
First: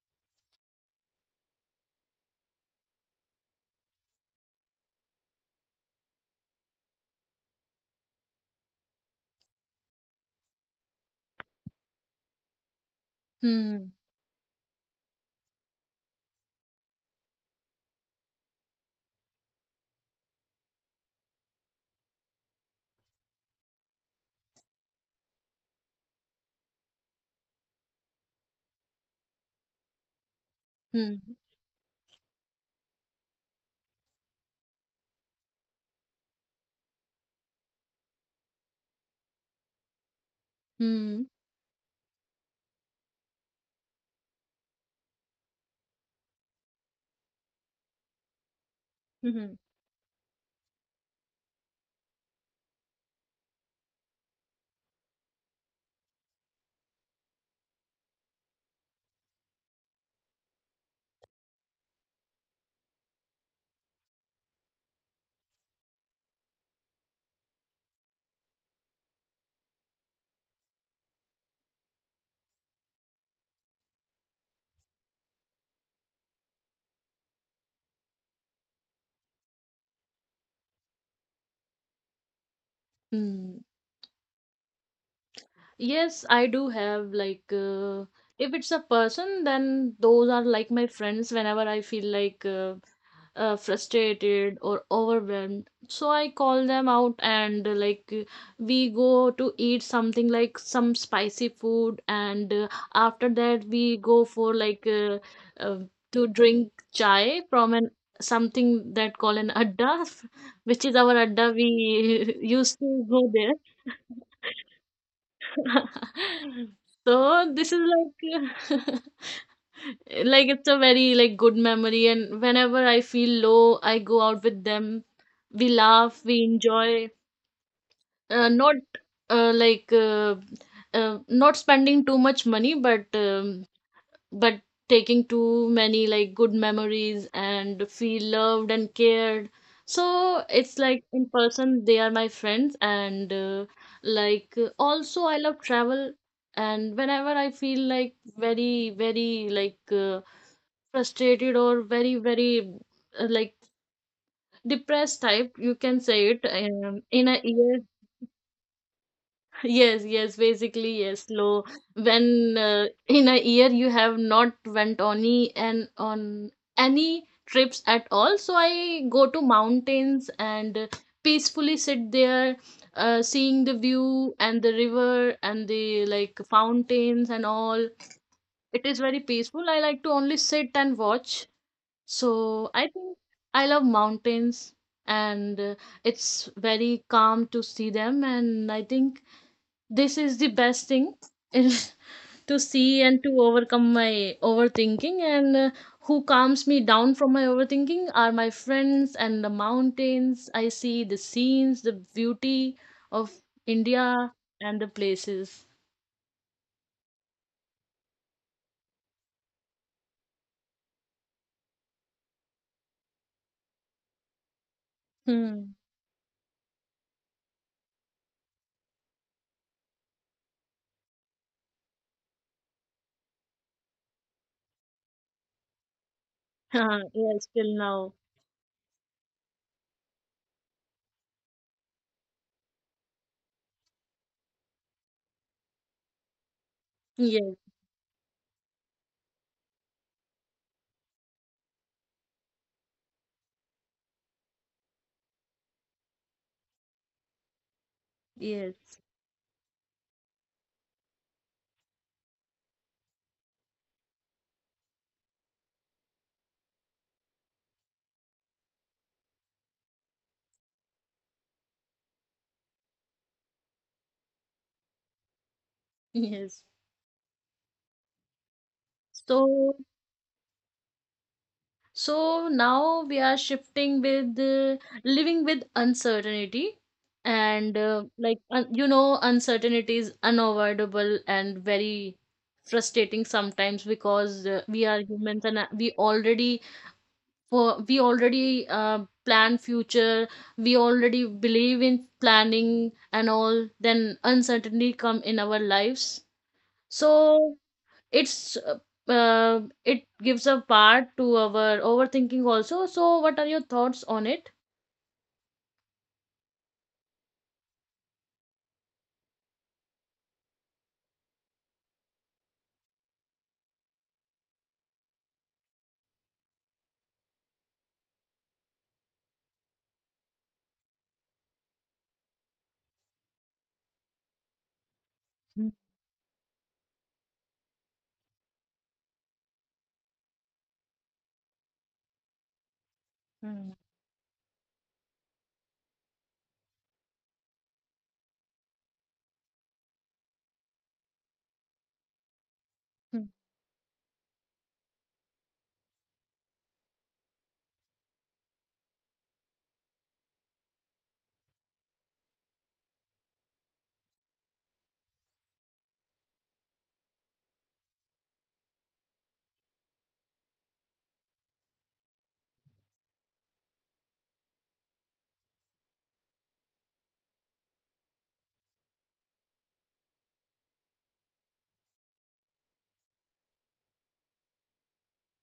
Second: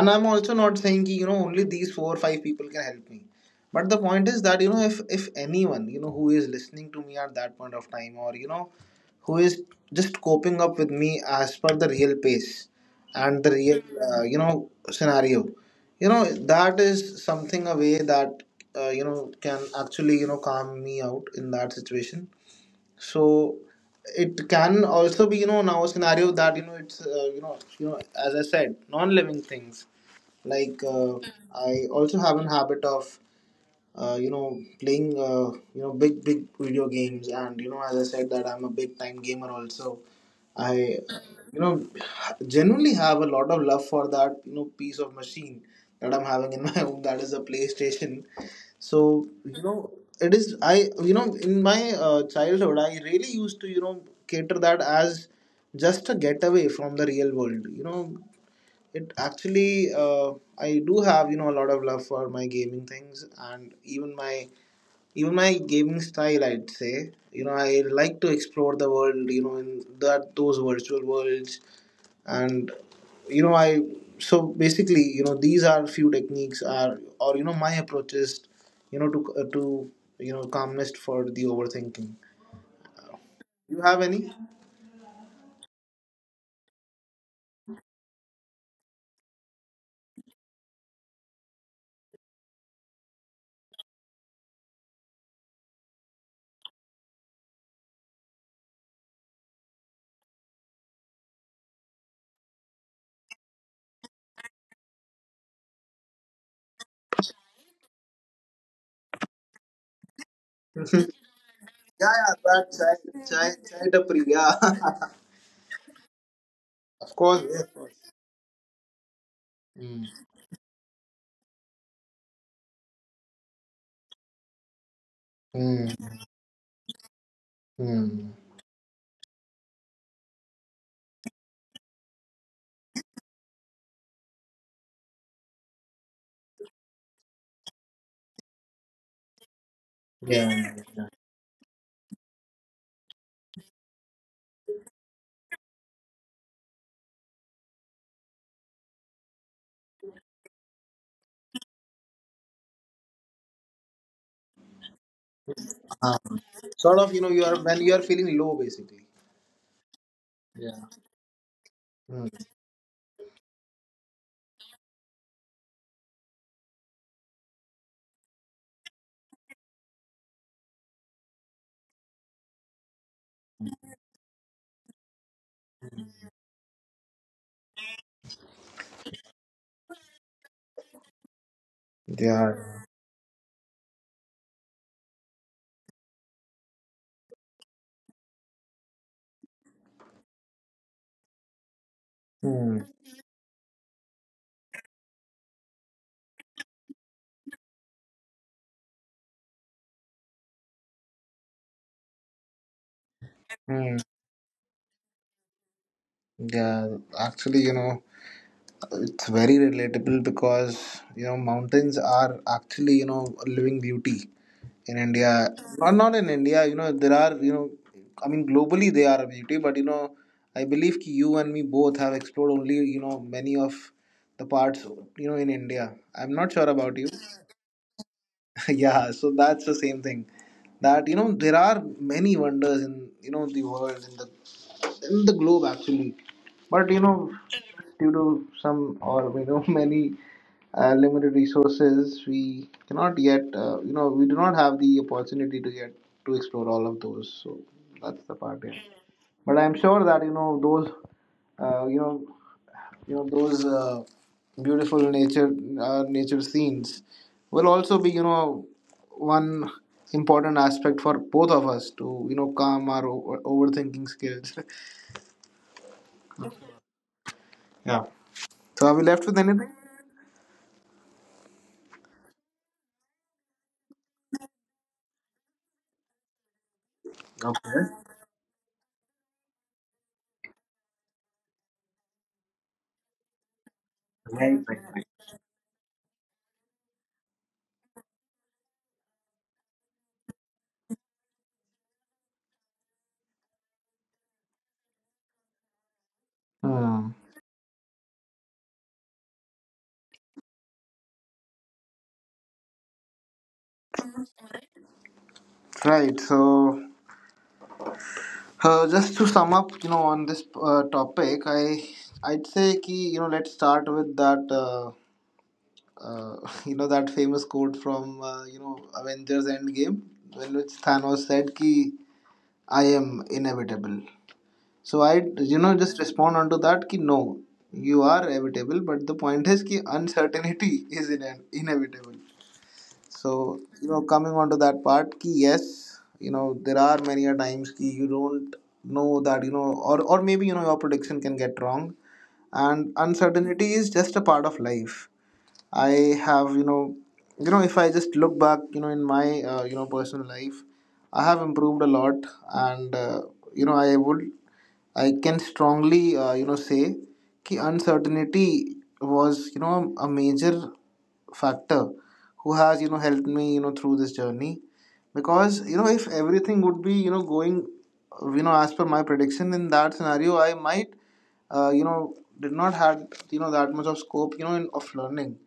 S2: And I'm also not saying कि, you know only these four or five people can help me, but the point is that you know if if anyone you know who is listening to me at that point of time, or you know who is just coping up with me as per the real pace and the real
S1: Hmm.
S2: uh, you know scenario, you know that is something a way that uh, you know can actually you know calm me out in that situation. So it can also be you know now a scenario that you know it's uh, you know you know as I said, non living things, like uh,
S1: Hmm.
S2: I also have an habit of uh, you know playing uh, you know big big video games, and you know as I said that I'm a big time gamer also. I
S1: Hmm.
S2: you know genuinely have a lot of love for that you know piece of machine that I'm having in my home, that is a playstation. So
S1: Hmm.
S2: you know it is I you know in my uh, childhood I really used to you know cater that as just a getaway from the real world. You know it actually, uh, I do have you know a lot of love for my gaming things, and even my even my gaming style. I'd say you know I like to explore the world. You know in that those virtual worlds. And you know I so basically you know these are few techniques are, or you know my approaches, you know to uh, to you know calmness for the overthinking.
S1: Hmm.
S2: You have any?
S1: Yes, I do have, like uh, if it's a person, then those are like my friends. Whenever I feel like uh, uh, frustrated or overwhelmed, so I call them out, and uh, like uh, we go to eat something like some spicy food, and uh, after that we go for like uh, uh, to drink chai from an something that call an adda which is
S2: Yeah,
S1: our adda we
S2: yeah, that
S1: used to
S2: chai,
S1: go there.
S2: chai, chai tapri, yeah. Of course,
S1: So
S2: yeah,
S1: this
S2: of
S1: is
S2: course.
S1: like,
S2: Mm.
S1: like it's a very like good memory, and whenever I feel low I go out with them, we
S2: Mm.
S1: laugh, we enjoy,
S2: Hmm.
S1: uh, not uh, like uh, uh, not spending too much money, but um, but taking too many like good memories and feel loved and cared. So it's
S2: Yeah.
S1: like
S2: Yeah.
S1: in person they are my friends, and uh, like uh, also I love travel, and whenever I feel like very very like uh, frustrated or very very uh, like depressed type, you can
S2: Uh,
S1: say it um,
S2: Sort of, you
S1: in
S2: know,
S1: a
S2: you are
S1: year.
S2: when you are feeling low, basically.
S1: Yes, yes,
S2: Yeah.
S1: basically yes. Low,
S2: Hmm.
S1: when uh, in a year you have not went on any and on any trips at all. So I go to mountains and uh, peacefully sit there, uh, seeing the view and the river and the like fountains and all. It is very peaceful. I like to only sit and watch. So
S2: Yeah.
S1: I think I love mountains, and uh, it's very calm to see them. And I think this is the best thing is to
S2: Hmm.
S1: see and to overcome my overthinking. And uh, who calms me down from my overthinking are my friends and the mountains. I see the scenes, the beauty of
S2: Hmm.
S1: India and the places.
S2: Yeah. Actually, you know, it's very relatable, because you know mountains are actually you know a living beauty in India.
S1: Hmm.
S2: Not not in India, you know, there are you know, I mean, globally they are a beauty, but you know, I believe ki you and me both have explored only you know many of the parts you know in India. I'm not sure about you.
S1: Yes, till now.
S2: Yeah, so that's the same thing, that you know there are many wonders in you know the world, in the in the globe actually. But you know
S1: Yes,
S2: due to some or you know many uh, limited resources we cannot yet uh, you know we do not have the opportunity to yet to explore all of those. So that's the part, yeah.
S1: yes,
S2: But I'm sure that you know those uh, you know you know those uh, beautiful nature uh, nature scenes will also be you know one important aspect for both of us to you know calm our over- overthinking skills.
S1: yes.
S2: Yeah, so are we left with anything?
S1: So, so now we are shifting with uh, living with uncertainty, and uh, like un you know, uncertainty is unavoidable and very frustrating sometimes because uh, we are humans and uh, we already for we already uh, plan future, we already believe in planning and all. Then uncertainty come in our lives.
S2: Hmm.
S1: So it's uh, uh, it gives a part to our overthinking also. So, what are your thoughts on it?
S2: Right. So, uh, just to sum up, you know, on this uh, topic, I I'd say ki, you know let's start with that uh, uh, you know that famous quote from uh, you know Avengers Endgame, when which Thanos said ki I am inevitable. So I, you know,
S1: Mm,
S2: just respond onto that कि no, you are evitable. But the point is कि uncertainty is ine- inevitable. So
S1: mm,
S2: you know, coming onto that part कि yes, you know, there are many a times कि you don't know that you know, or or maybe you know your prediction can get wrong, and
S1: mm.
S2: uncertainty is just a part of life. I have, you know, you know, if I just look back, you know, in my, uh, you know, personal life, I have improved a lot, and uh, you know, I would, I can strongly, uh, you know, say कि uncertainty was, you know, a major factor who has, you know, helped me, you know, through this journey, because you know, if everything would be, you know, going, uh, you know, as per my prediction, in that scenario, I might, uh, you know, did not had, you know, that much of scope, you know, in, of learning.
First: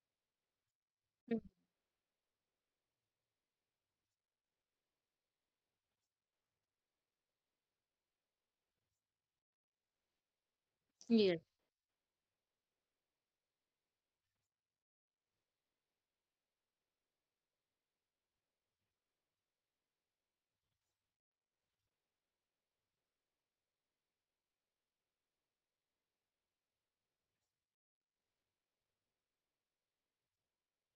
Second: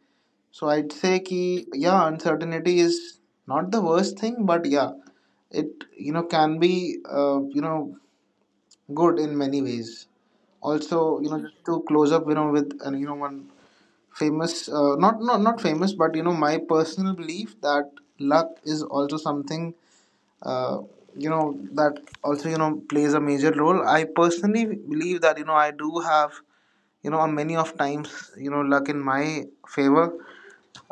S2: So I'd say ki yeah, uncertainty is not the worst thing, but yeah, it you know can be uh, you know good in many ways. Also, you
S1: Yeah.
S2: know, just to close up, you know, with uh, you know one famous uh, not not not famous, but you know my personal belief that luck is also something uh, you know that also you know plays a major role. I personally believe that you know I do have you know many of times you know luck in my favor,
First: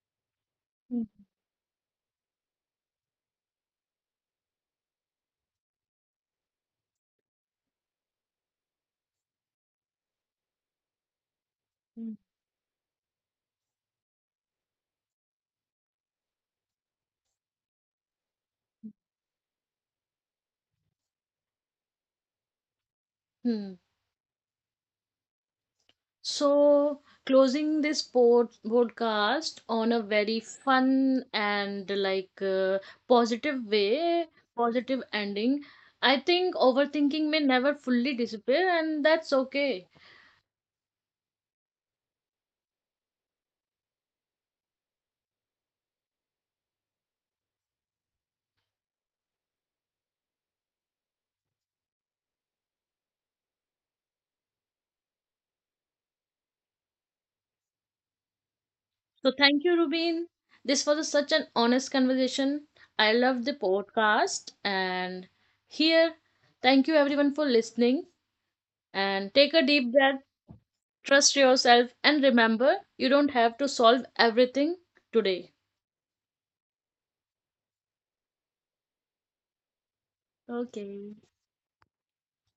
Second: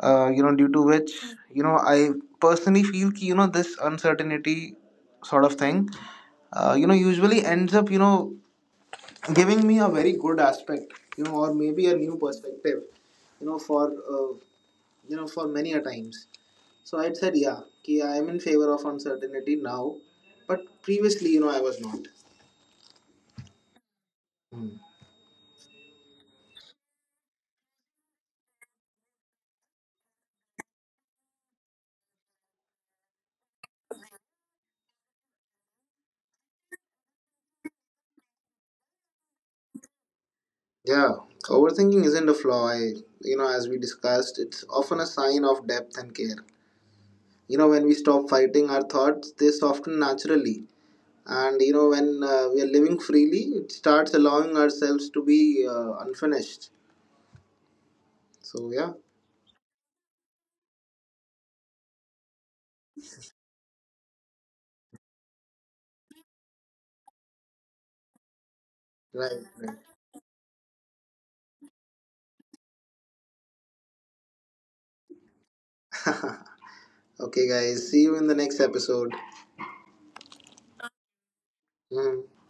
S2: uh, you know due to which
S1: Mm,
S2: you know I personally feel ki, you know this uncertainty sort of thing uh, you know usually ends up you know giving me a very good aspect, you know, or maybe a new
S1: mm.
S2: perspective, you know for uh, you know for many a times. So I'd said yeah ki I am in favor of uncertainty now, but previously you know I was not.
S1: Hmm.
S2: Hmm.
S1: So, closing this pod podcast on a very fun and like uh, positive way, positive ending. I think overthinking may never fully disappear, and that's okay.
S2: Yeah, overthinking isn't a flaw. I you know as we discussed it's often a sign of depth and care. You know when we stop fighting our thoughts they soften naturally, and you know when uh, we are living freely, it starts allowing ourselves to be uh, unfinished.
S1: So
S2: So
S1: thank
S2: yeah,
S1: you, Rubin. This was a- such an honest conversation. I love the podcast. And here, thank you everyone for listening. And take a
S2: right,
S1: deep breath, trust yourself, and remember you don't have to solve everything today.
S2: right. Okay guys, see you in the next episode.
S1: Okay.
S2: Mm.